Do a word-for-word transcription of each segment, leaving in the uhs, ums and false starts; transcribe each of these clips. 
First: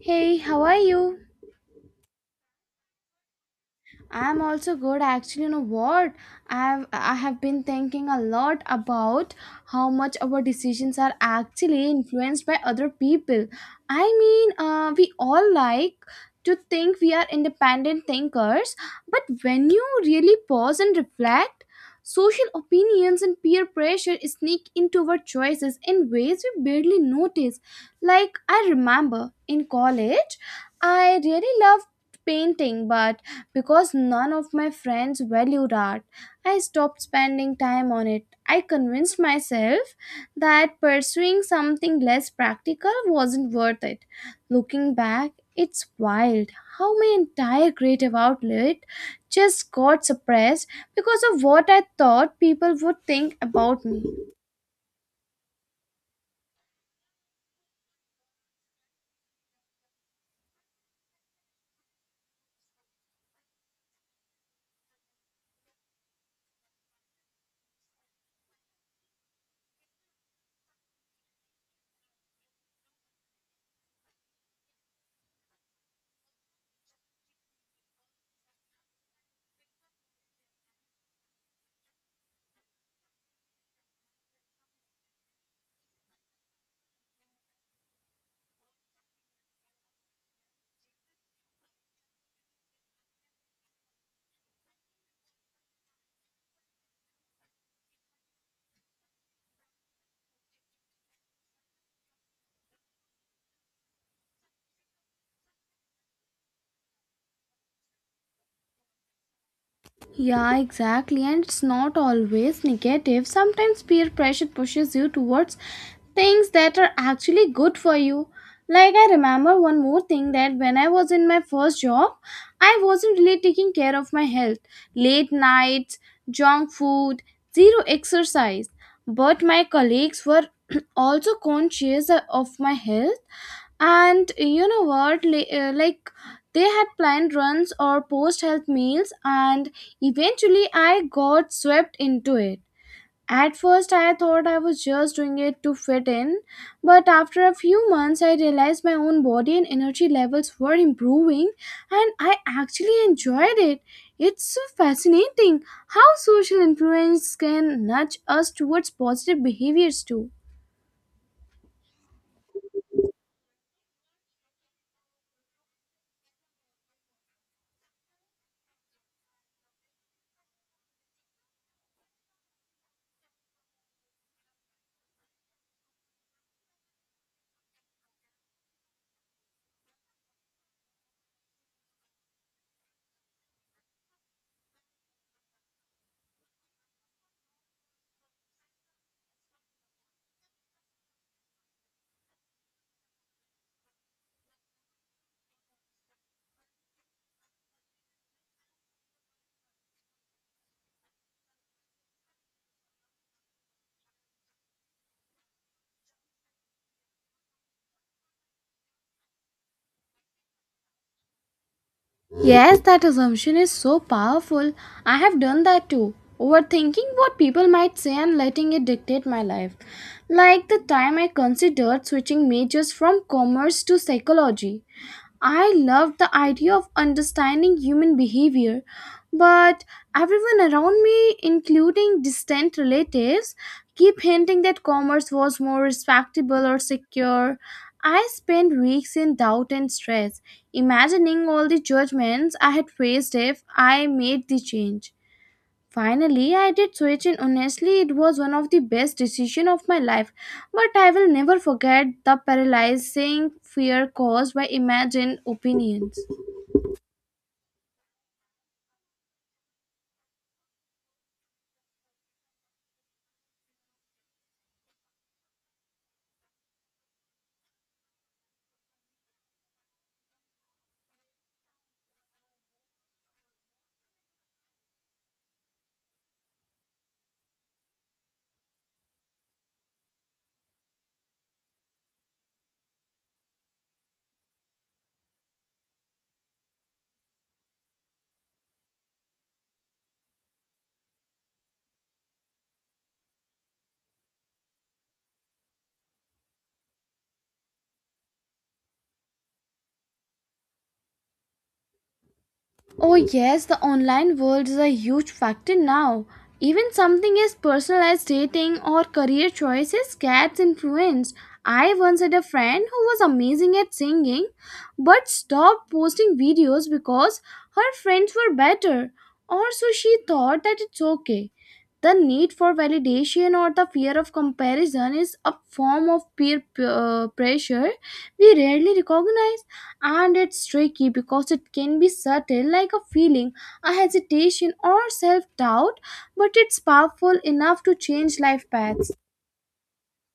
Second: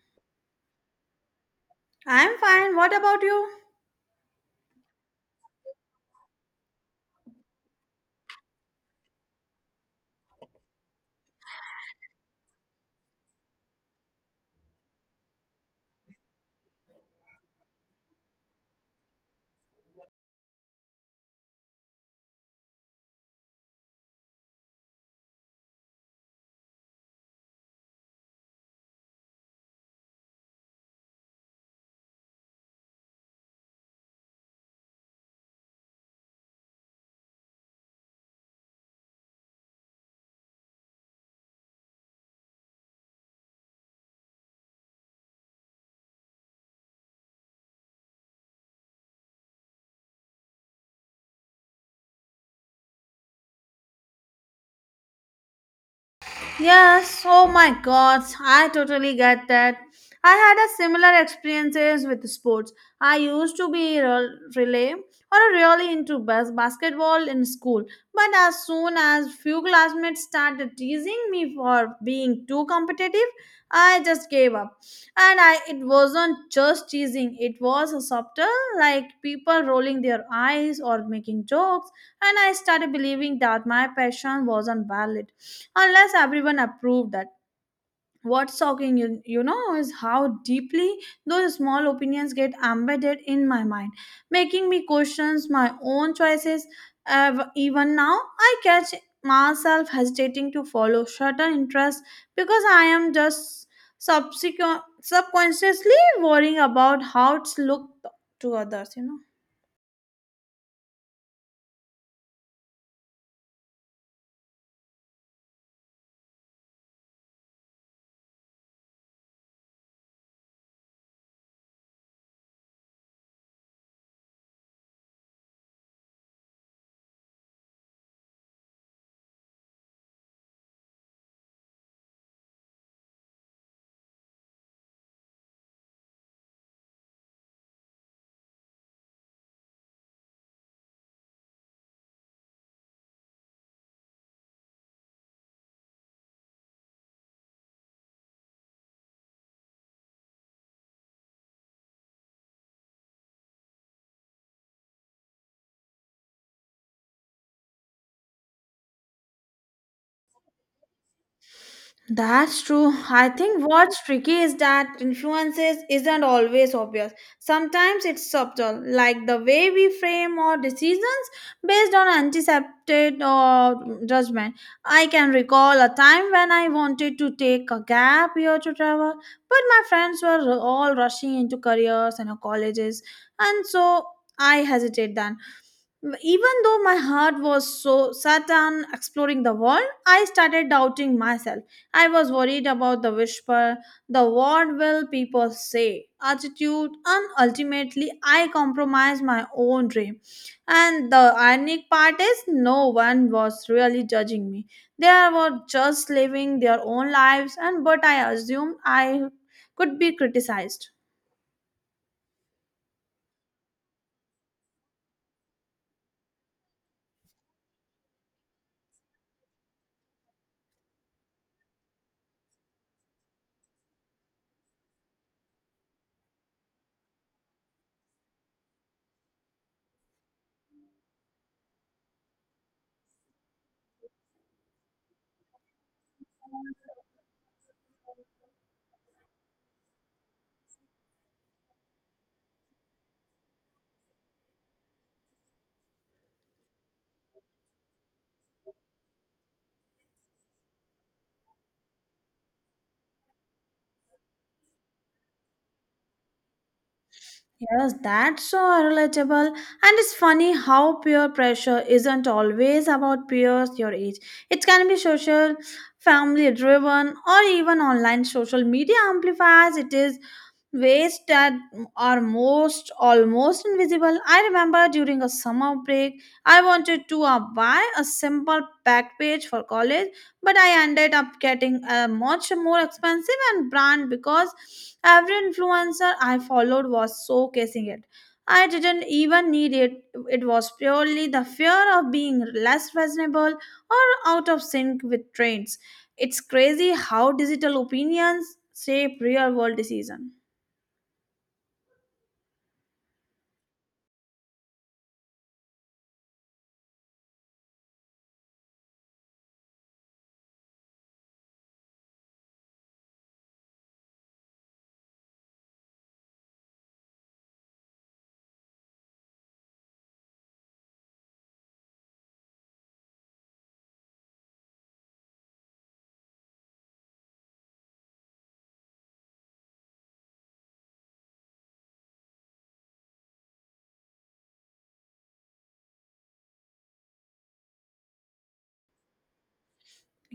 Hey, how are you? I'm fine. What about you? I'm also good actually, you know what, I've I have been thinking a lot about how much our decisions are actually influenced by other people. I mean, uh, we all like to think we are independent thinkers, but when you really pause and reflect, social opinions and peer pressure sneak into our choices in ways we barely notice. Like, I remember in college I really loved painting, but because none of my friends valued art, I stopped spending time on it. I convinced myself that pursuing something less practical wasn't worth it. Looking back, it's wild how my entire creative outlet just got suppressed because of what I thought people would think about me. Yes, oh my god, I totally get that. I had a similar experiences with sports. I used to be rel- relay or really into bas- basketball in school, but as soon as few classmates started teasing me for being too competitive, I just gave up. And I it wasn't just teasing, it was a subtle like people rolling their eyes or making jokes, and I started believing that my passion wasn't valid unless everyone approved that what's shocking you, you know is how deeply those small opinions get embedded in my mind making me question my own choices. Ev- even now I catch myself hesitating to follow certain interests because I am just subsequent, subconsciously worrying about how it's looked to others you know Yeah, exactly. And it's not always negative. Sometimes peer pressure pushes you towards things that are actually good for you. Like, I remember one more thing, that when I was in my first job, I wasn't really taking care of my health. Late nights, junk food, zero exercise. But my colleagues were also conscious of my health, and you know what li- uh, like they had planned runs or post health meals, and eventually I got swept into it. At first, I thought I was just doing it to fit in, but after a few months, I realized my own body and energy levels were improving, and I actually enjoyed it. It's so fascinating how social influence can nudge us towards positive behaviors, too. That's true. I think what's tricky is that influences isn't always obvious. Sometimes it's subtle, like the way we frame our decisions based on anticipated or judgment. I can recall a time when I wanted to take a gap year to travel, but my friends were all rushing into careers and colleges, and so I hesitated then. Even though my heart was so set on exploring the world, I started doubting myself. I was worried about the whisper, the what will people say, attitude, and ultimately I compromised my own dream. And the ironic part is, no one was really judging me. They were just living their own lives, and but I assumed I could be criticized. Yes, that assumption is so powerful. I have done that too. Overthinking what people might say and letting it dictate my life. Like the time I considered switching majors from commerce to psychology. I loved the idea of understanding human behavior, but everyone around me, including distant relatives, keep hinting that commerce was more respectable or secure. I spent weeks in doubt and stress, imagining all the judgments I had faced if I made the change. Finally, I did switch, and honestly it was one of the best decisions of my life. But I will never forget the paralyzing fear caused by imagined opinions. Yes, that's so relatable. And it's funny how peer pressure isn't always about peers your age. It can be social, family driven, or even online social media amplifies. It is ways that are most almost invisible. I remember during a summer break, I wanted to uh, buy a simple back page for college, but I ended up getting a much more expensive and brand because every influencer I followed was showcasing it. I didn't even need it. It was purely the fear of being less fashionable or out of sync with trends. It's crazy how digital opinions shape real world decisions. Oh, yes, the online world is a huge factor now. Even something as personalized dating or career choices gets influenced. I once had a friend who was amazing at singing but stopped posting videos because her friends were better, or so she thought that it's okay. The need for validation or the fear of comparison is a form of peer uh, pressure we rarely recognize, and it's tricky because it can be subtle, like a feeling, a hesitation, or self-doubt, but it's powerful enough to change life paths.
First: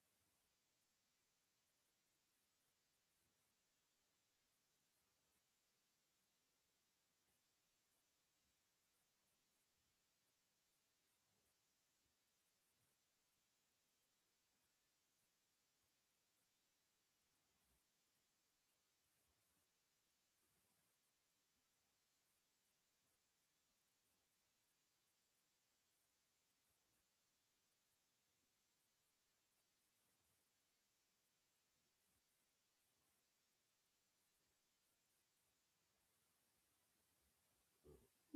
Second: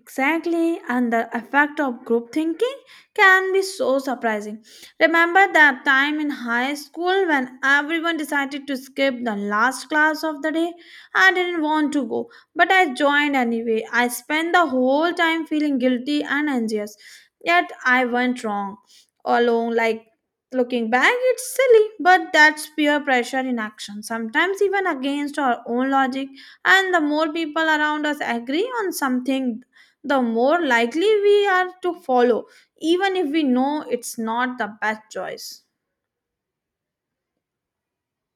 Exactly, and the effect of group thinking can be so surprising. Remember that time in high school when everyone decided to skip the last class of the day? I didn't want to go, but I joined anyway. I spent the whole time feeling guilty and anxious, yet I went wrong. Alone, like looking back, it's silly, but that's peer pressure in action, sometimes even against our own logic. And the more people around us agree on something, the more likely we are to follow, even if we know it's not the best choice.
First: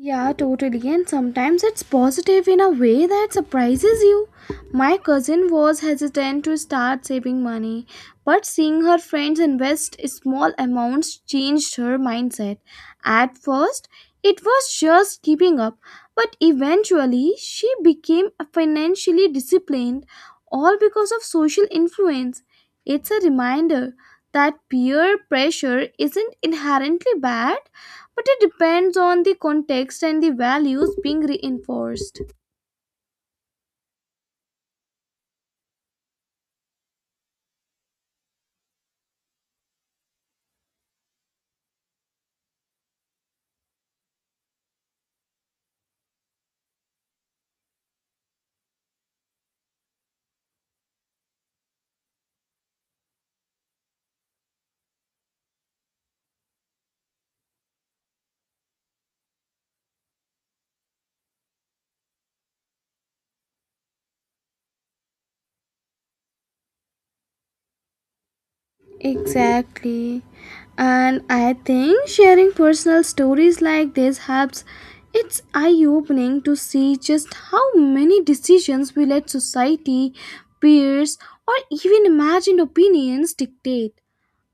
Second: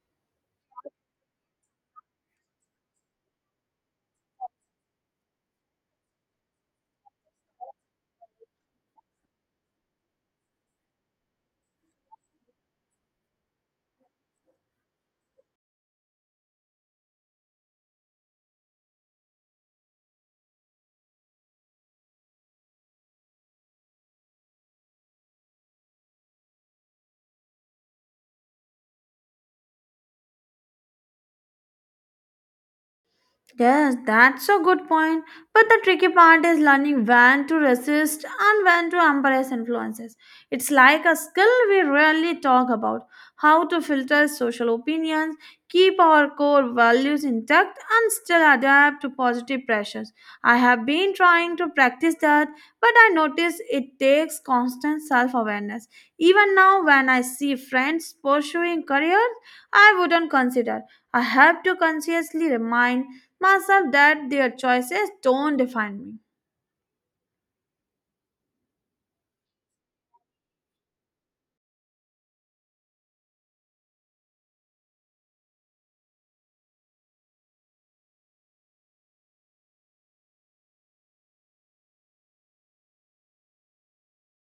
Yeah, totally. And sometimes it's positive in a way that surprises you. My cousin was hesitant to start saving money, but seeing her friends invest small amounts changed her mindset. At first, it was just keeping up, but eventually, she became financially disciplined, all because of social influence. It's a reminder that peer pressure isn't inherently bad, but it depends on the context and the values being reinforced. Yes, that's a good point. But the tricky part is learning when to resist and when to embrace influences. It's like a skill we rarely talk about how to filter social opinions, keep our core values intact, and still adapt to positive pressures. I have been trying to practice that, but I notice it takes constant self awareness. Even now, when I see friends pursuing careers I wouldn't consider, I have to consciously remind myself that their choices don't define me. Exactly. And I think sharing personal stories like this helps. It's eye opening to see just how many decisions we let society, peers, or even imagined opinions dictate.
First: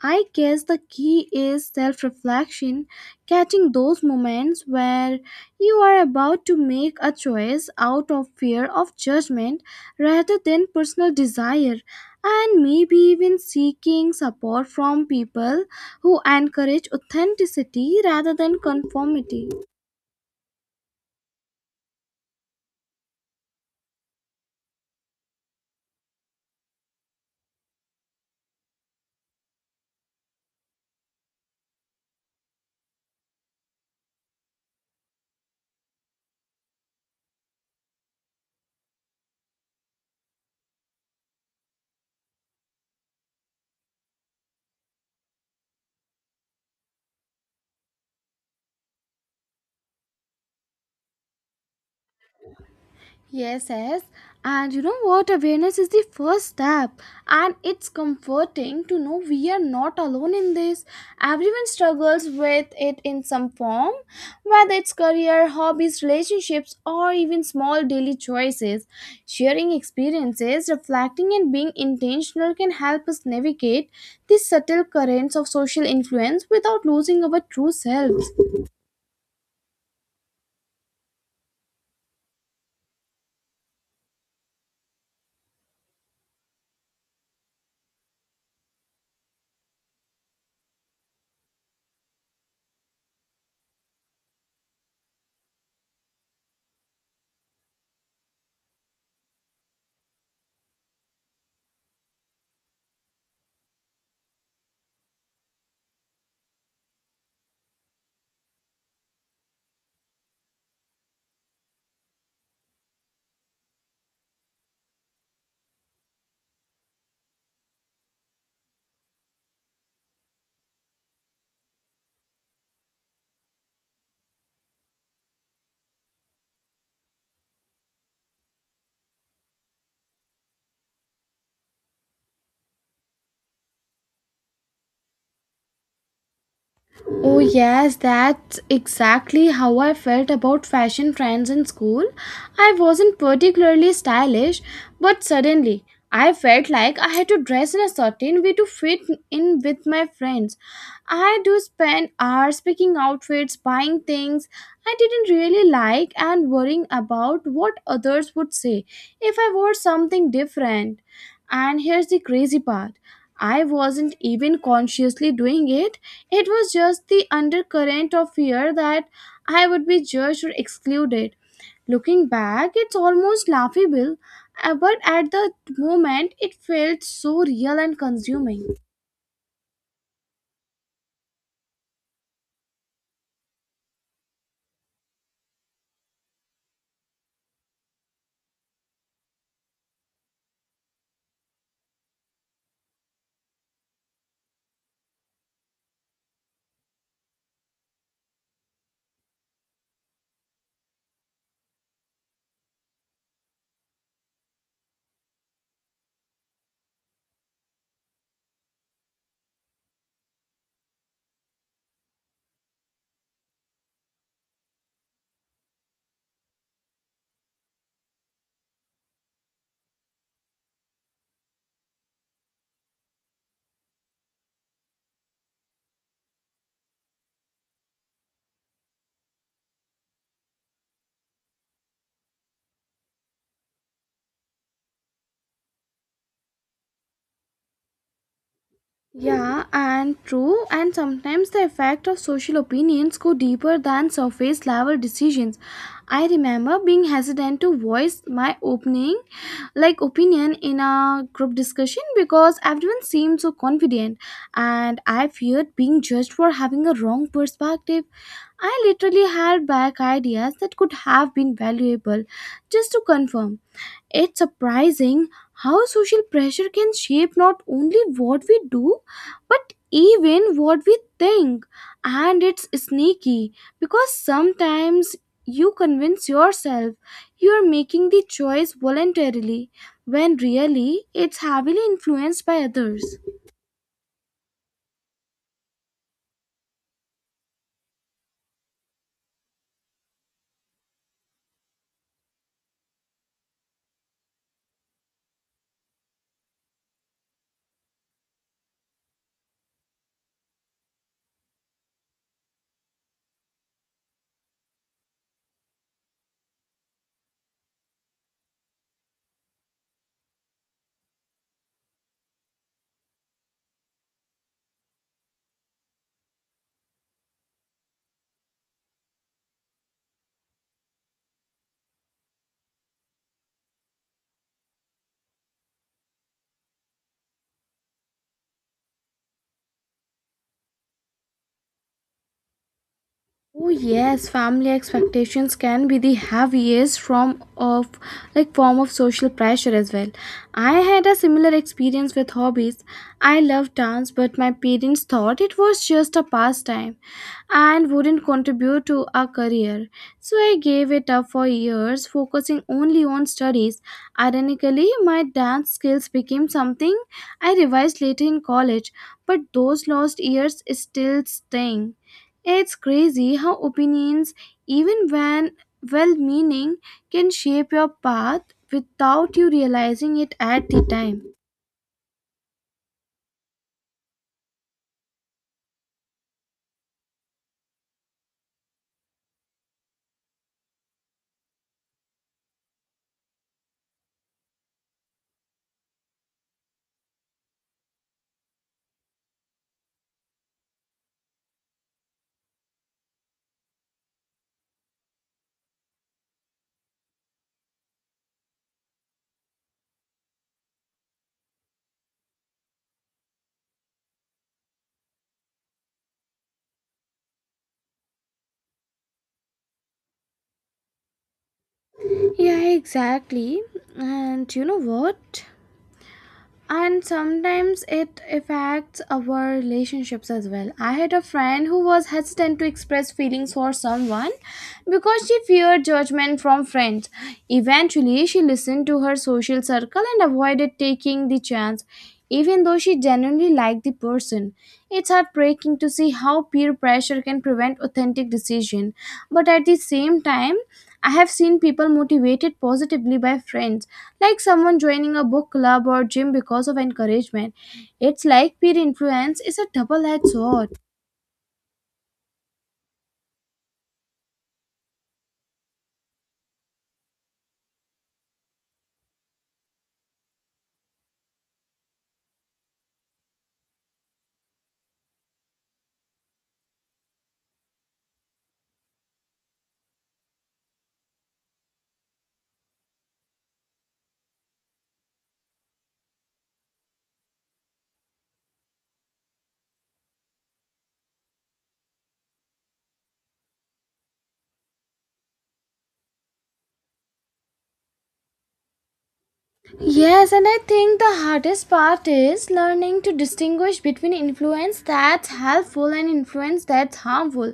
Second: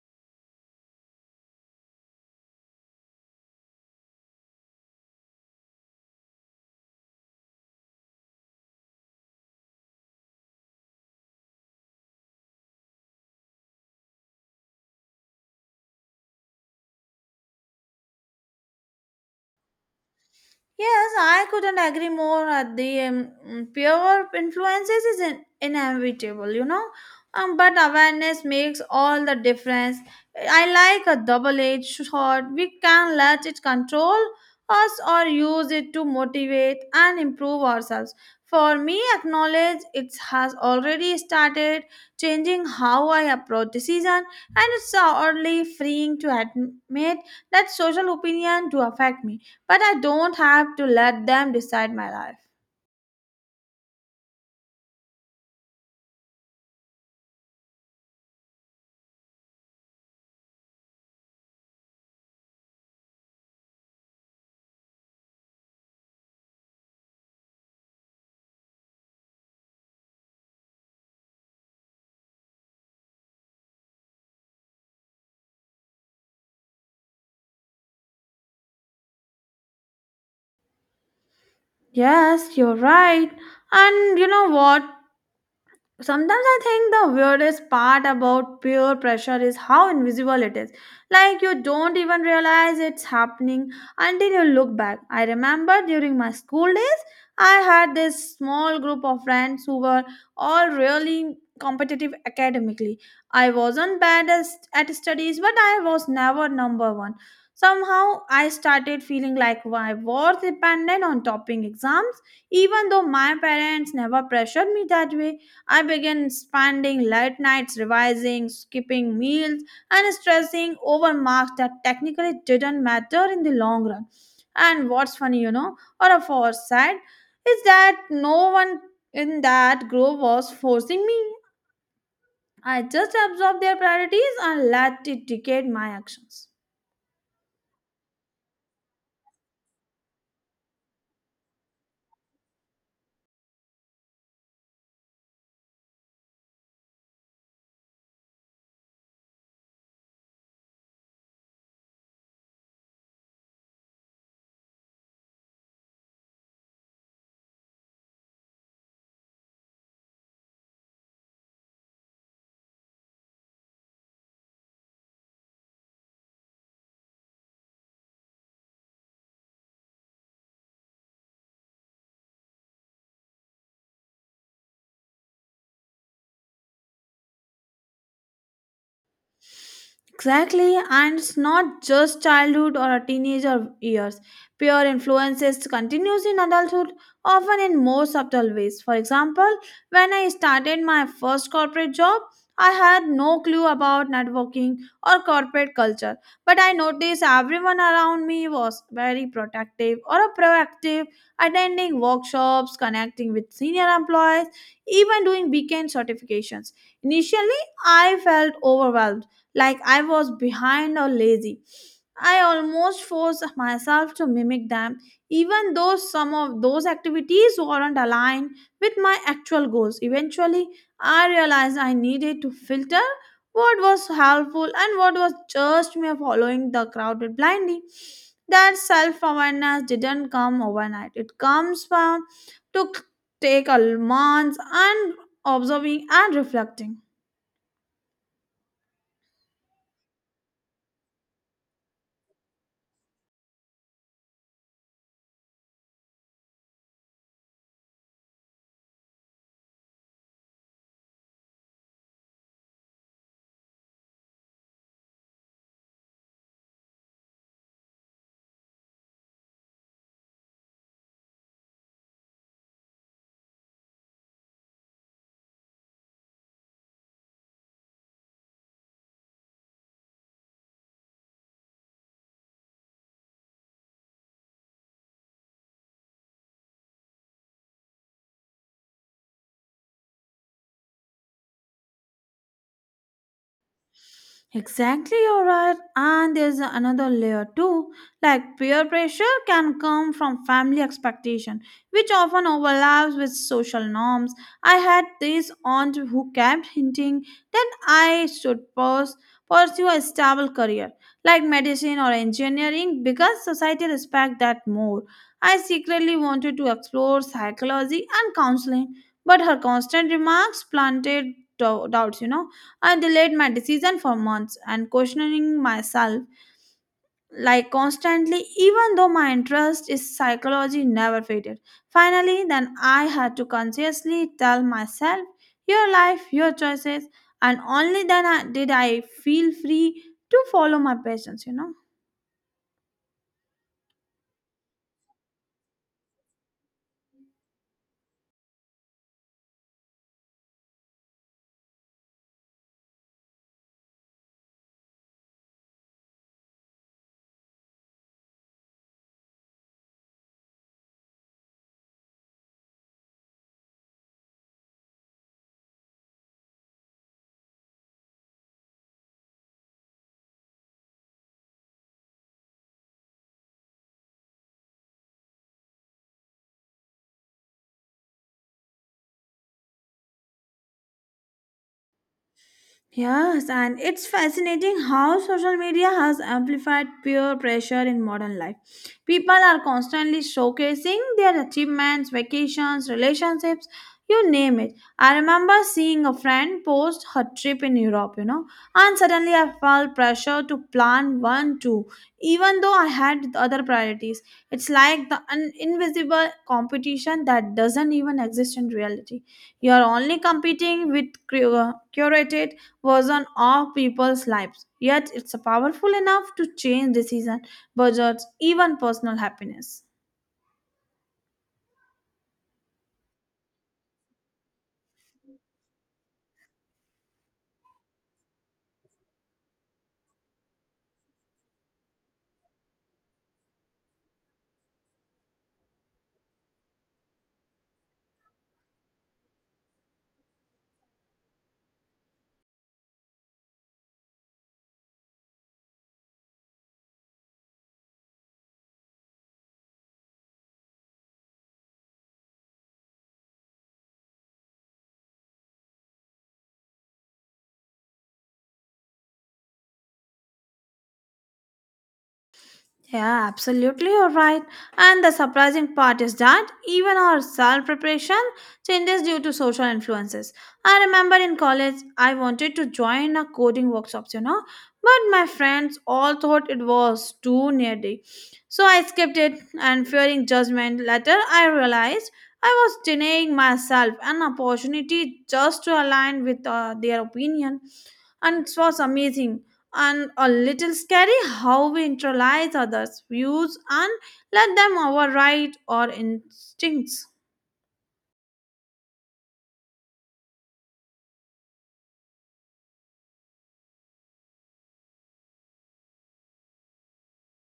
I guess the key is self reflection, catching those moments where you are about to make a choice out of fear of judgment rather than personal desire, and maybe even seeking support from people who encourage authenticity rather than conformity. Yes, I couldn't agree more. At the um, mm, pure influences is in, inevitable, you know. Um, but awareness makes all the difference. I like a double-edged sword. We can let it control us or use it to motivate and improve ourselves. For me, acknowledge it has already started changing how I approach the season, and it's oddly freeing to admit that social opinion do affect me but I don't have to let them decide my life. Yes, yes. And you know what? Awareness is the first step. And it's comforting to know we are not alone in this. Everyone struggles with it in some form, whether it's career, hobbies, relationships, or even small daily choices. Sharing experiences, reflecting, and being intentional can help us navigate these subtle currents of social influence without losing our true self. Yes, you're right. And you know what? Sometimes I think the weirdest part about peer pressure is how invisible it is, like you don't even realize it's happening until you look back. I remember during my school days I had this small group of friends who were all really competitive academically. I wasn't bad as, at studies but I was never number one. Somehow I started feeling like my worth depended on topping exams even though my parents never pressured me that way. I began spending late nights revising, skipping meals, and stressing over marks that technically didn't matter in the long run. And what's funny, you know, or a foresight, is that no one in that group was forcing me. I just absorbed their priorities and let it dictate my actions. Oh, yes, that's exactly how I felt about fashion trends in school. I wasn't particularly stylish, but suddenly I felt like I had to dress in a certain way to fit in with my friends. I do spend hours picking outfits, buying things I didn't really like, and worrying about what others would say if I wore something different. And here's the crazy part. I wasn't even consciously doing it. It was just the undercurrent of fear that I would be judged or excluded. Looking back, it's almost laughable, uh, but at the moment, it felt so real and consuming. Exactly, and it's not just childhood or a teenager years. Peer influences continues in adulthood, often in more subtle ways. For example, when I started my first corporate job, I had no clue about networking or corporate culture, but I noticed everyone around me was very protective or proactive, attending workshops, connecting with senior employees, even doing weekend certifications. Initially, I felt overwhelmed like I was behind or lazy. I almost forced myself to mimic them, even though some of those activities weren't aligned with my actual goals. Eventually, I realized I needed to filter what was helpful and what was just me following the crowded blindly. That self awareness didn't come overnight, it comes from took take a month and observing and reflecting. Yeah, and true, and sometimes the effect of social opinions go deeper than surface level decisions. I remember being hesitant to voice my opening like opinion in a group discussion because everyone seemed so confident, and I feared being judged for having a wrong perspective. I literally held back ideas that could have been valuable just to confirm. It's surprising how social pressure can shape not only what we do, but even what we think. And it's sneaky because sometimes you convince yourself you're making the choice voluntarily when really it's heavily influenced by others. Exactly, you're right. And there's another layer too. Like peer pressure can come from family expectation, which often overlaps with social norms. I had this aunt who kept hinting that I should pers- pursue a stable career, like medicine or engineering, because society respects that more. I secretly wanted to explore psychology and counseling, but her constant remarks planted dou- doubts, you know. I delayed my decision for months and questioning myself like constantly even though my interest in psychology never faded. Finally then I had to consciously tell myself your life, your choices and only then I, did I feel free to follow my passions, you know. Oh yes, family expectations can be the heaviest form of like form of social pressure as well. I had a similar experience with hobbies. I love dance, but my parents thought it was just a pastime and wouldn't contribute to a career. So I gave it up for years, focusing only on studies. Ironically, my dance skills became something I revised later in college, but those lost years still sting. It's crazy how opinions, even when well meaning, can shape your path without you realizing it at the time. Yes, and it's fascinating how social media has amplified peer pressure in modern life. People are constantly showcasing their achievements, vacations, relationships, you name it. I remember seeing a friend post her trip in Europe, you know, and suddenly I felt pressure to plan one too, even though I had other priorities. It's like the un- invisible competition that doesn't even exist in reality. You're only competing with cur- uh, curated was on all people's lives. Yet it's powerful enough to change decisions, budgets, even personal happiness. Yeah, exactly. And you know what? And sometimes it affects our relationships as well. I had a friend who was hesitant to express feelings for someone because she feared judgment from friends. Eventually she listened to her social circle and avoided taking the chance, even though she genuinely liked the person. It's heartbreaking to see how peer pressure can prevent authentic decision, but at the same time, I have seen people motivated positively by friends, like someone joining a book club or gym because of encouragement. It's like peer influence is a double edged sword. Yeah, absolutely, you're right. And the surprising part is that even our self preparation changes due to social influences. I remember in college, I wanted to join a coding workshops, you know, but my friends all thought it was too nerdy. So I skipped it and fearing judgment. Later, I realized I was denying myself an opportunity just to align with uh, their opinion. And it was amazing and a little scary how we internalize others' views and let them override our instincts. Yes, and I think the hardest part is learning to distinguish between influence that's helpful and influence that's harmful.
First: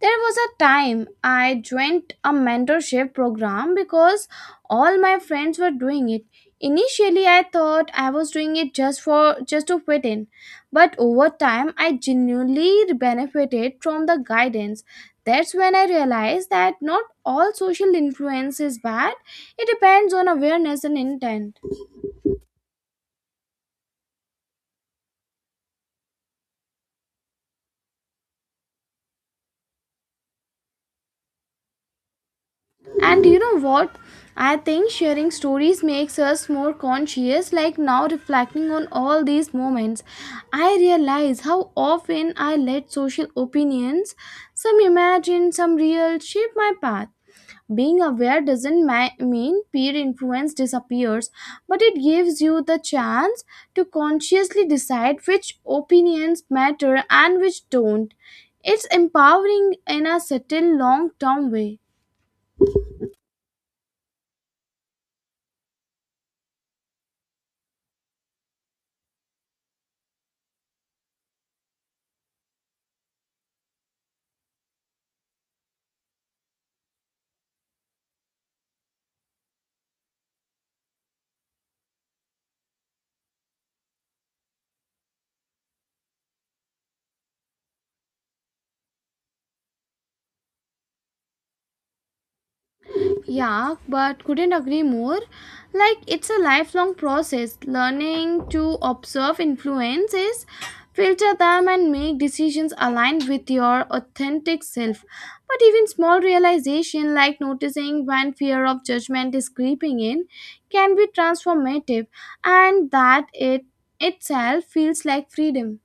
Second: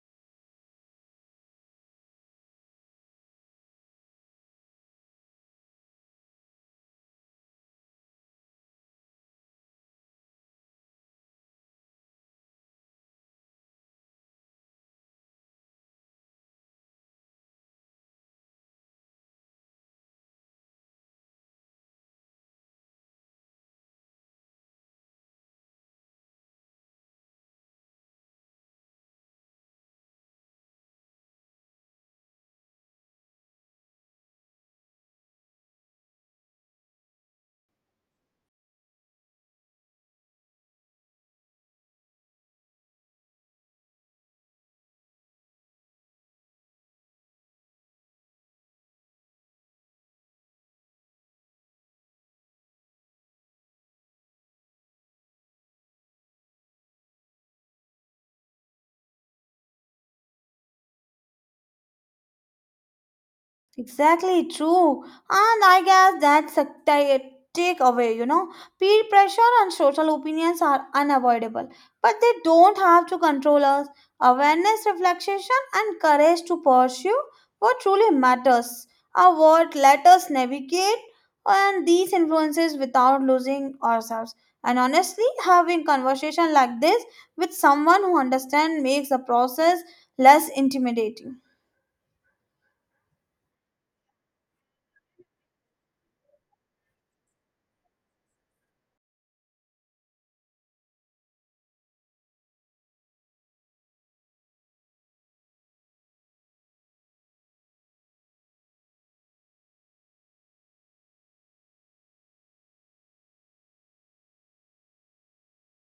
There was a time I joined a mentorship program because all my friends were doing it. Initially, I thought I was doing it just for just to fit in, but over time, I genuinely benefited from the guidance. That's when I realized that not all social influence is bad. It depends on awareness and intent. And you know what? I think sharing stories makes us more conscious. Like now, reflecting on all these moments, I realize how often I let social opinions, some imagined, some real, shape my path. Being aware doesn't ma- mean peer influence disappears, but it gives you the chance to consciously decide which opinions matter and which don't. It's empowering in a subtle long term way. Exactly true. And I guess that's a ti- takeaway, you know. Peer pressure and social opinions are unavoidable, but they don't have to control us. Awareness, reflection, and courage to pursue what truly matters are what let us navigate and these influences without losing ourselves. And honestly, having conversation like this with someone who understands makes the process less intimidating. Yeah, but couldn't agree more. Like, it's a lifelong process. Learning to observe influences, filter them, and make decisions aligned with your authentic self. But even small realization, like noticing when fear of judgment is creeping in, can be transformative, and that it itself feels like freedom.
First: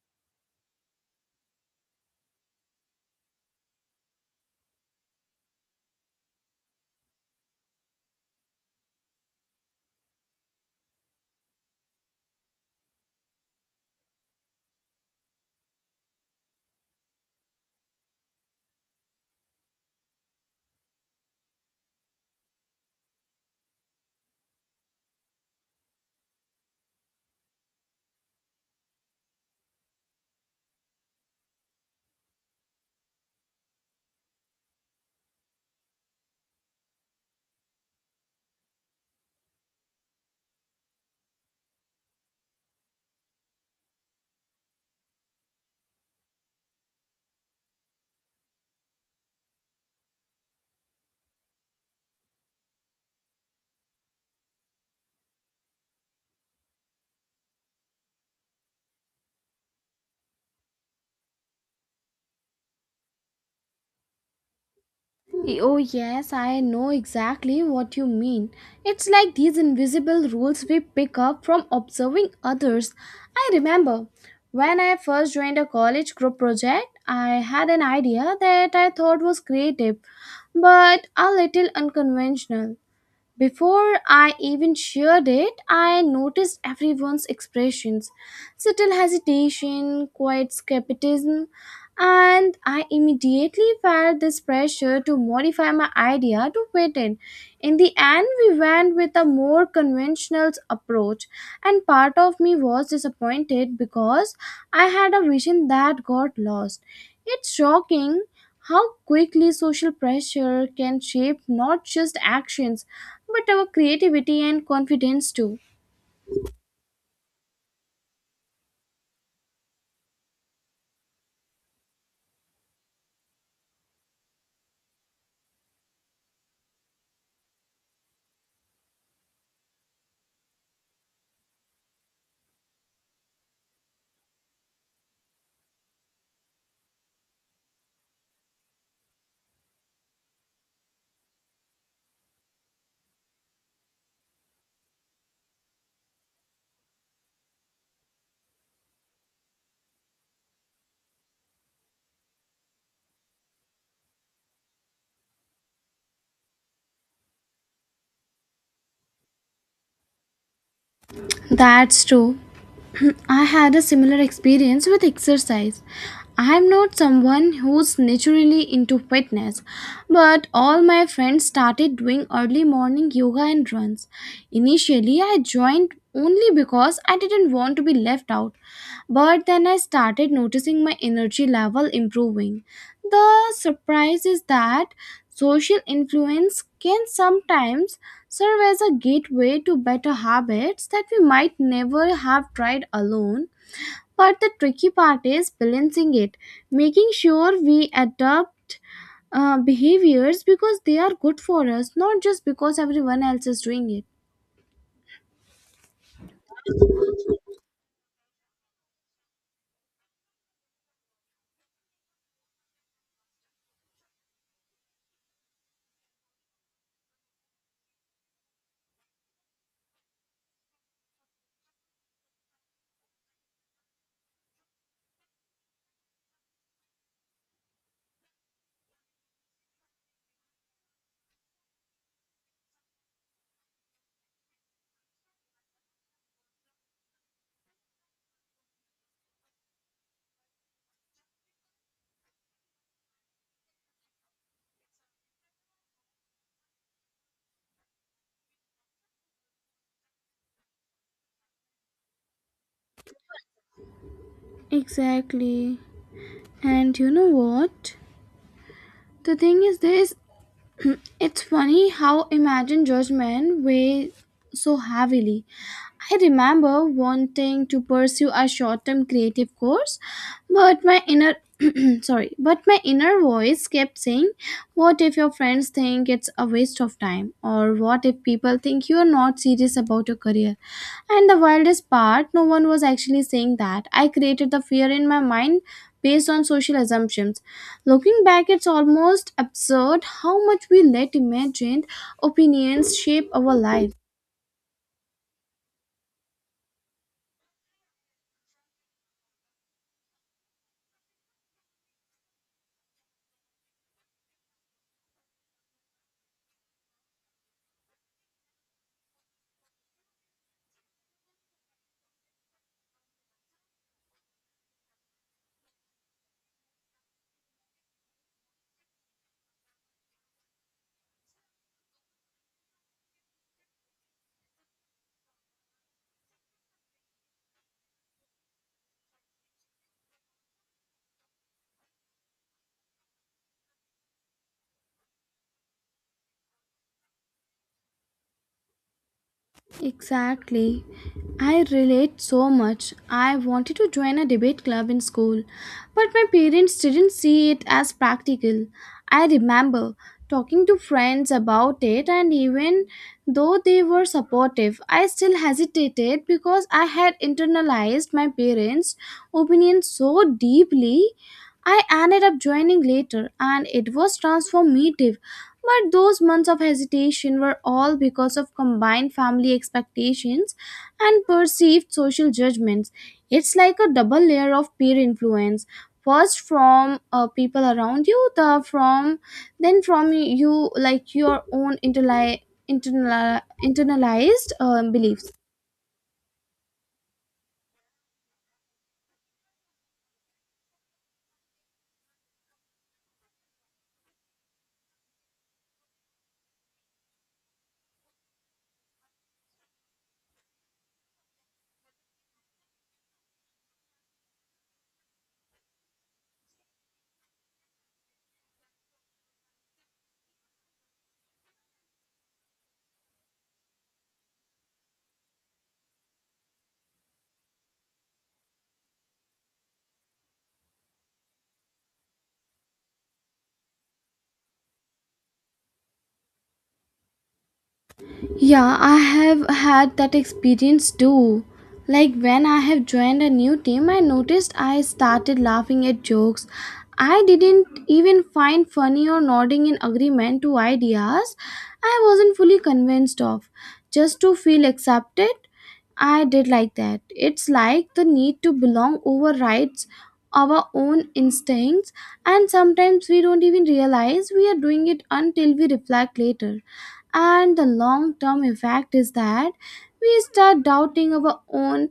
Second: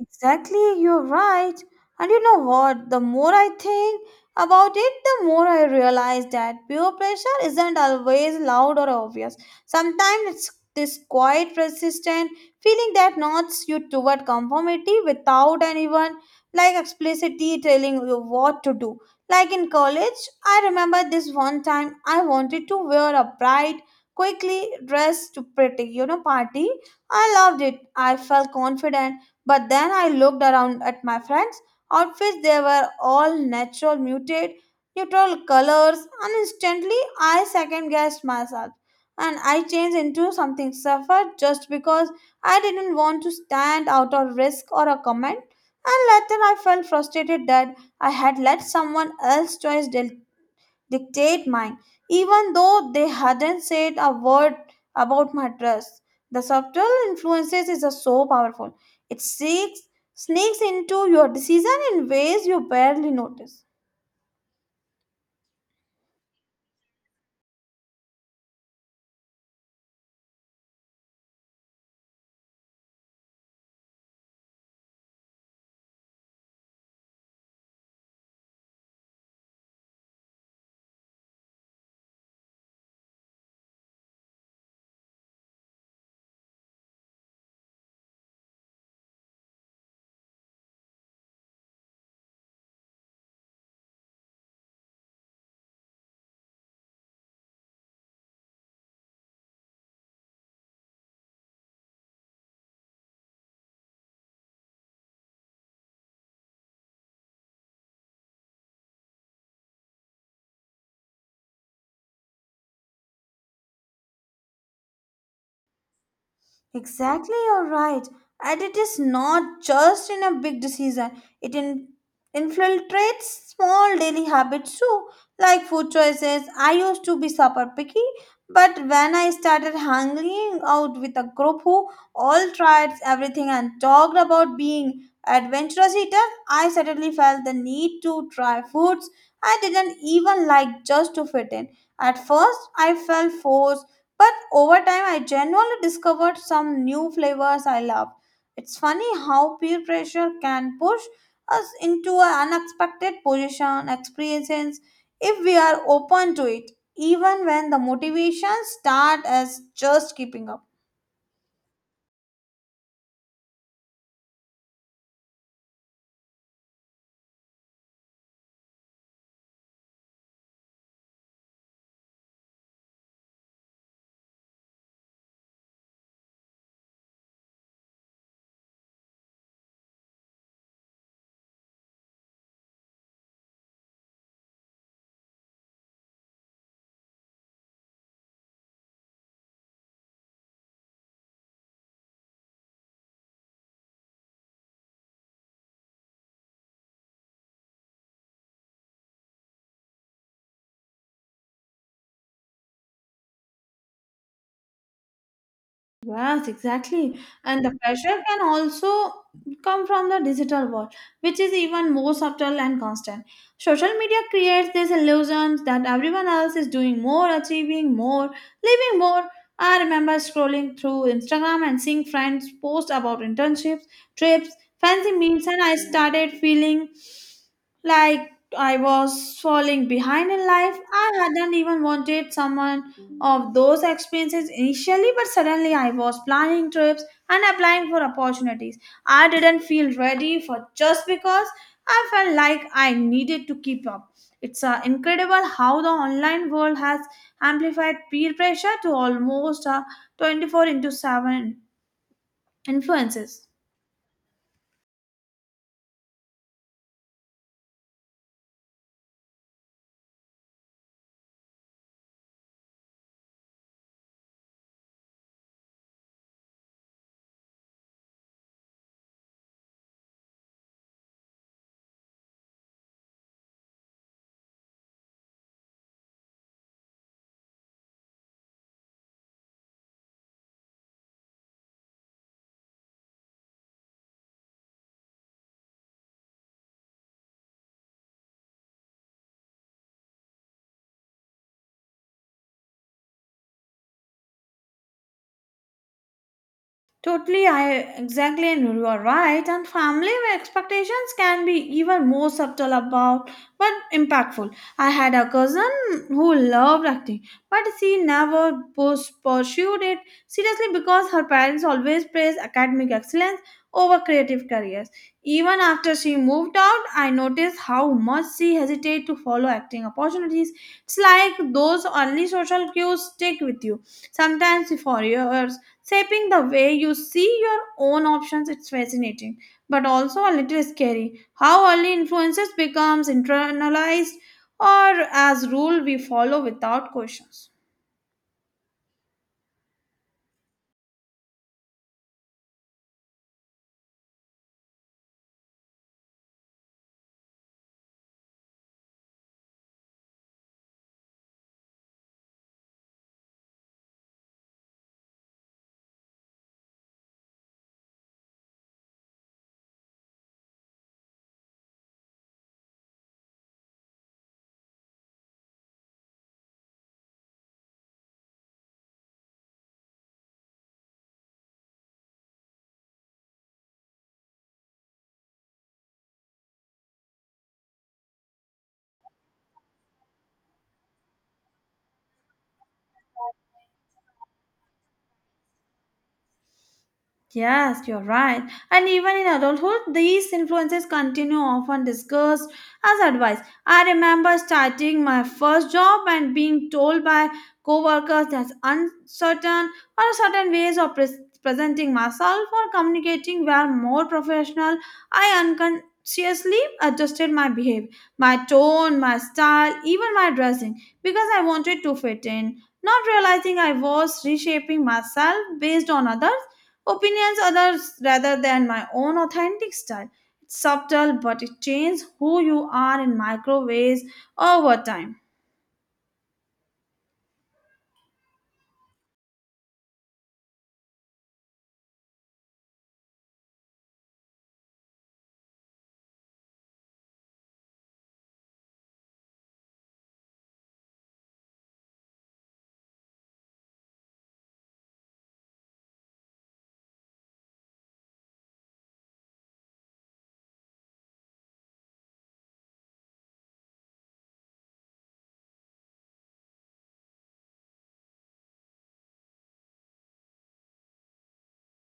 Exactly, you're right. And you know what? The more I think about it, the more I realize that peer pressure isn't always loud or obvious. Sometimes it's this quiet, persistent feeling that nods you toward conformity without anyone like explicitly telling you what to do. Like in college, I remember this one time I wanted to wear a bright, quickly dressed, pretty, you know, party. I loved it. I felt confident but then I looked around at my friends' outfits, they were all natural, muted, neutral colors, and instantly I second guessed myself. And I changed into something safer just because I didn't want to stand out or risk or a comment. And later I felt frustrated that I had let someone else's choice dictate mine, even though they hadn't said a word about my dress. The subtle influences is uh, so powerful. It seeks, sneaks into your decision in ways you barely notice. Oh, yes, I know exactly what you mean. It's like these invisible rules we pick up from observing others. I remember when I first joined a college group project, I had an idea that I thought was creative but a little unconventional. Before I even shared it, I noticed everyone's expressions, subtle hesitation, quiet skepticism, and I immediately felt this pressure to modify my idea to fit in. In the end, we went with a more conventional approach, and part of me was disappointed because I had a vision that got lost. It's shocking how quickly social pressure can shape not just actions but our creativity and confidence too. Exactly, you're right. And it is not just in a big decision, it in- infiltrates small daily habits too, like food choices. I used to be super picky, but when I started hanging out with a group who all tried everything and talked about being adventurous eaters, I suddenly felt the need to try foods I didn't even like just to fit in. At first, I felt forced but over time, I genuinely discovered some new flavors I love. It's funny how peer pressure can push us into an unexpected position, experiences, if we are open to it, even when the motivations start as just keeping up. That's true. I had a similar experience with exercise. I am not someone who's naturally into fitness, but all my friends started doing early morning yoga and runs. Initially, I joined only because I didn't want to be left out, but then I started noticing my energy level improving. The surprise is that social influence can sometimes serve as a gateway to better habits that we might never have tried alone. But the tricky part is balancing it, making sure we adopt uh, behaviors because they are good for us, not just because everyone else is doing it. Yes, exactly. And the pressure can also come from the digital world, which is even more subtle and constant. Social media creates this illusion that everyone else is doing more, achieving more, living more. I remember scrolling through Instagram and seeing friends post about internships, trips, fancy meals, and I started feeling like I was falling behind in life. I hadn't even wanted someone of those experiences initially, but suddenly I was planning trips and applying for opportunities. I didn't feel ready for just because I felt like I needed to keep up. It's uh, incredible how the online world has amplified peer pressure to almost uh, twenty-four into seven influences. Exactly. And you know what? The thing is this, it's funny how imagine judgment weighs so heavily. I remember wanting to pursue a short-term creative course, but my inner sorry, but my inner voice kept saying, what if your friends think it's a waste of time, or what if people think you're not serious about your career? And the wildest part, no one was actually saying that. I created the fear in my mind based on social assumptions. Looking back, it's almost absurd how much we let imagined opinions shape our lives. Totally, I exactly, and you are right. And family expectations can be even more subtle about, but impactful. I had a cousin who loved acting, but she never pus- pursued it seriously because her parents always praised academic excellence over creative careers. Even after she moved out, I noticed how much she hesitated to follow acting opportunities. It's like those early social cues stick with you sometimes for years shaping the way you see your own options. It's fascinating, but also a little scary. How early influences becomes internalized or as rule we follow without questions. Exactly. I relate so much. I wanted to join a debate club in school, but my parents didn't see it as practical. I remember talking to friends about it, and even though they were supportive, I still hesitated because I had internalized my parents' opinion so deeply. I ended up joining later and it was transformative. But those months of hesitation were all because of combined family expectations and perceived social judgments. It's like a double layer of peer influence. First from uh, people around you, the from then from you, like your own internali- internal internalized uh, beliefs. Yes, you're right. And even in adulthood, these influences continue often discussed as advice. I remember starting my first job and being told by coworkers that uncertain or certain ways of pres presenting myself or communicating were more professional. I unconsciously adjusted my behavior, my tone, my style, even my dressing because I wanted to fit in. Not realizing I was reshaping myself based on others opinions others rather than my own authentic style. It's subtle, but it changes who you are in micro ways over time. Yeah, I have had that experience too. Like when I have joined a new team, I noticed I started laughing at jokes I didn't even find funny, or nodding in agreement to ideas I wasn't fully convinced of. Just to feel accepted, I did like that. It's like the need to belong overrides our own instincts, and sometimes we don't even realize we are doing it until we reflect later, and the long term effect is that we start doubting our own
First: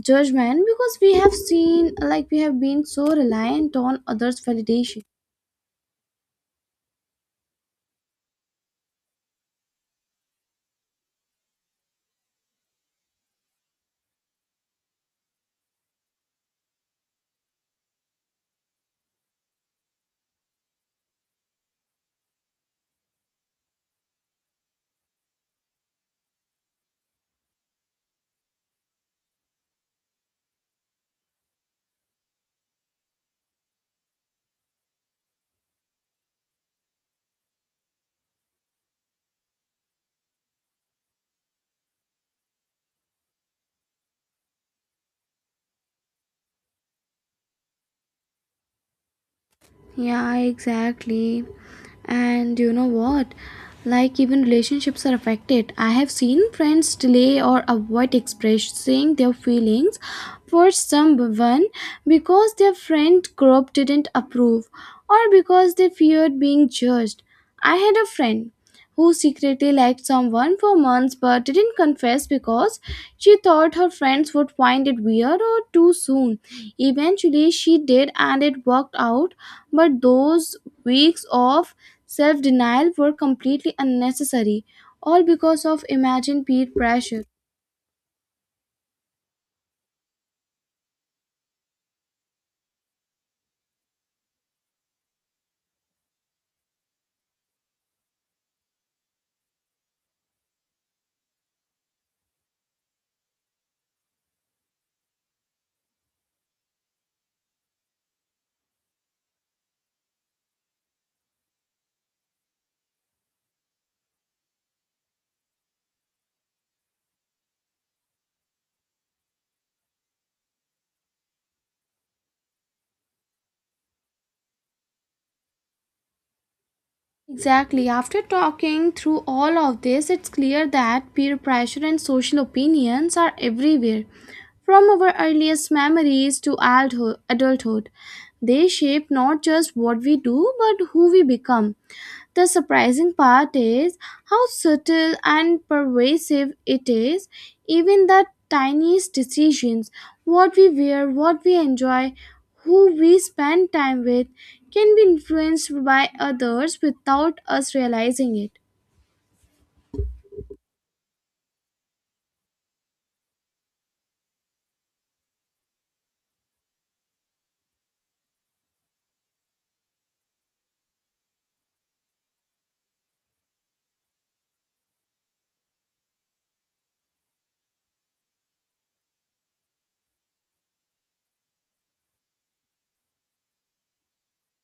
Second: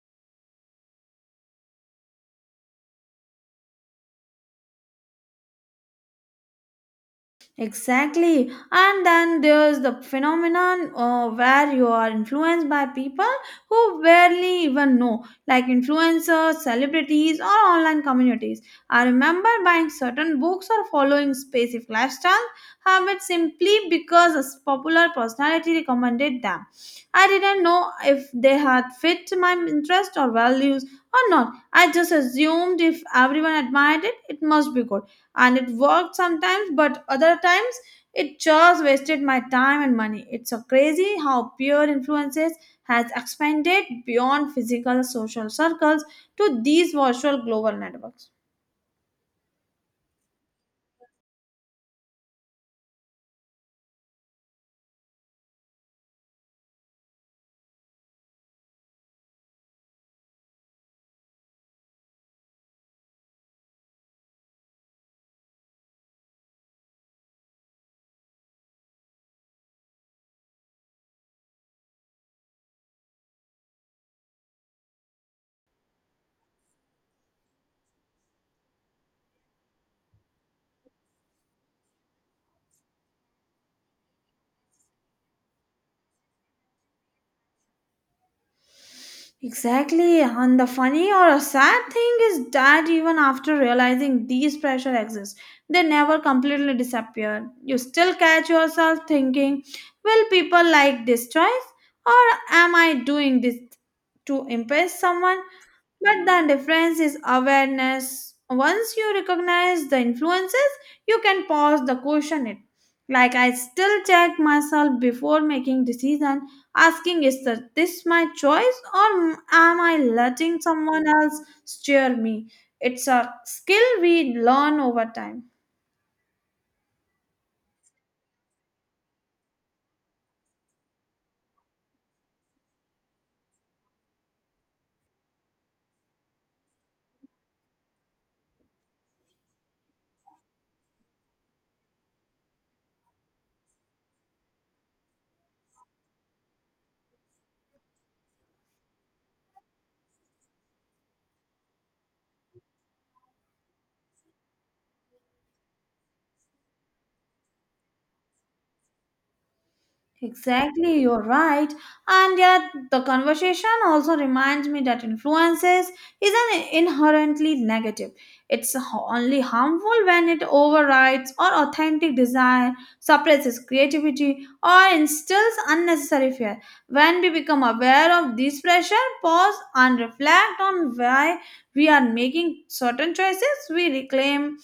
judgment because we have seen like we have been so reliant on others validation. Exactly. And then there's the phenomenon uh, where you are influenced by people who barely even know, like influencers, celebrities, or online communities. I remember buying certain books or following specific lifestyle habits simply because a popular personality recommended them. I didn't know if they had fit my interest or values or not. I just assumed if everyone admired it, it must be good, and it worked sometimes but other times it just wasted my time and money. It's so crazy how peer influences has expanded beyond physical social circles to these virtual global networks. Yeah, exactly. And you know what? Like, even relationships are affected. I have seen friends delay or avoid expressing their feelings for someone because their friend group didn't approve or because they feared being judged. I had a friend who secretly liked someone for months but didn't confess because she thought her friends would find it weird or too soon. Eventually, she did, and it worked out, but those weeks of self denial were completely unnecessary, all because of imagined peer pressure. Exactly, and the funny or a sad thing is that even after realizing these pressure exist, they never completely disappear. You still catch yourself thinking, will people like this choice? Or am I doing this to impress someone? But the difference is awareness. Once you recognize the influences, you can pause the question it. Like I still check myself before making decision, asking is that this my choice or am I letting someone else steer me? It's a skill we learn over time. Exactly. After talking through all of this, it's clear that peer pressure and social opinions are everywhere. From our earliest memories to adultho- adulthood, they shape not just what we do but who we become. The surprising part is how subtle and pervasive it is. Even the tiniest decisions, what we wear, what we enjoy, who we spend time with, can be influenced by others without us realizing it. Exactly, you're right. And yet, the conversation also reminds me that influences isn't inherently negative. It's h- only harmful when it overrides or authentic desire, suppresses creativity, or instills unnecessary fear. When we become aware of this pressure, pause and reflect on why we are making certain choices, we reclaim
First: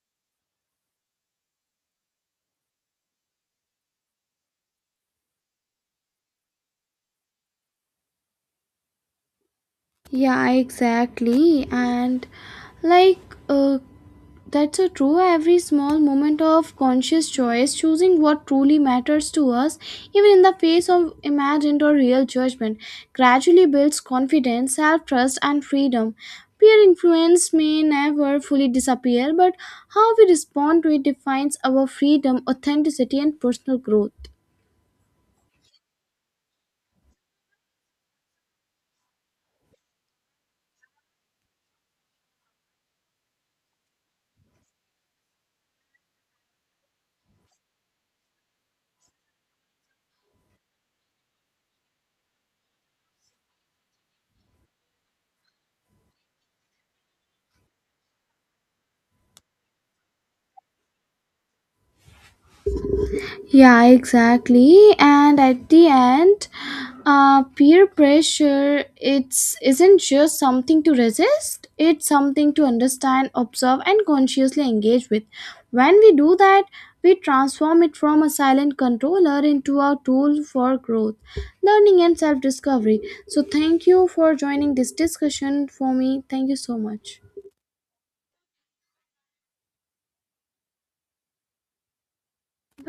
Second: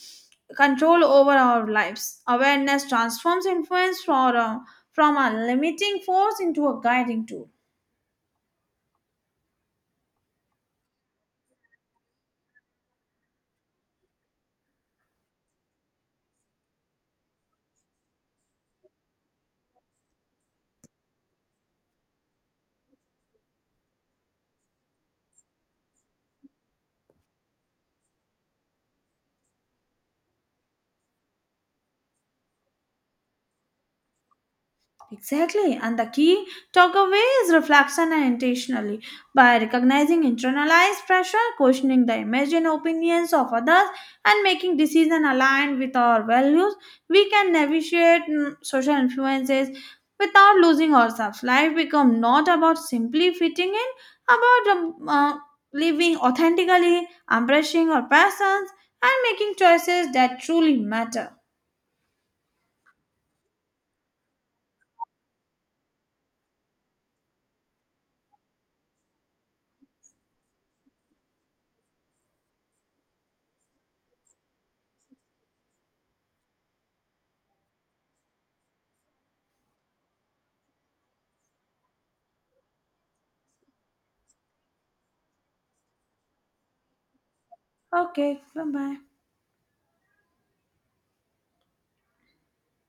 control over our lives. Awareness transforms influence from from a limiting force into a guiding tool. Yeah, exactly. And like, uh, that's so true. Every small moment of conscious choice, choosing what truly matters to us, even in the face of imagined or real judgment, gradually builds confidence, self trust, and freedom. Peer influence may never fully disappear, but how we respond to it defines our freedom, authenticity, and personal growth. Exactly, and the key takeaway is reflection and intentionally by recognizing internalized pressure, questioning the imagined opinions of others, and making decisions aligned with our values, we can navigate mm, social influences without losing ourselves. Life becomes not about simply fitting in, about um, uh, living authentically, embracing our passions, and making choices that truly matter. Yeah, exactly. And at the end, uh, peer pressure it's isn't just something to resist. It's something to understand, observe, and consciously engage with. When we do that, we transform it from a silent controller into a tool for growth, learning, and self-discovery. So, thank you for joining this discussion for me. Thank you so much. Okay, bye bye.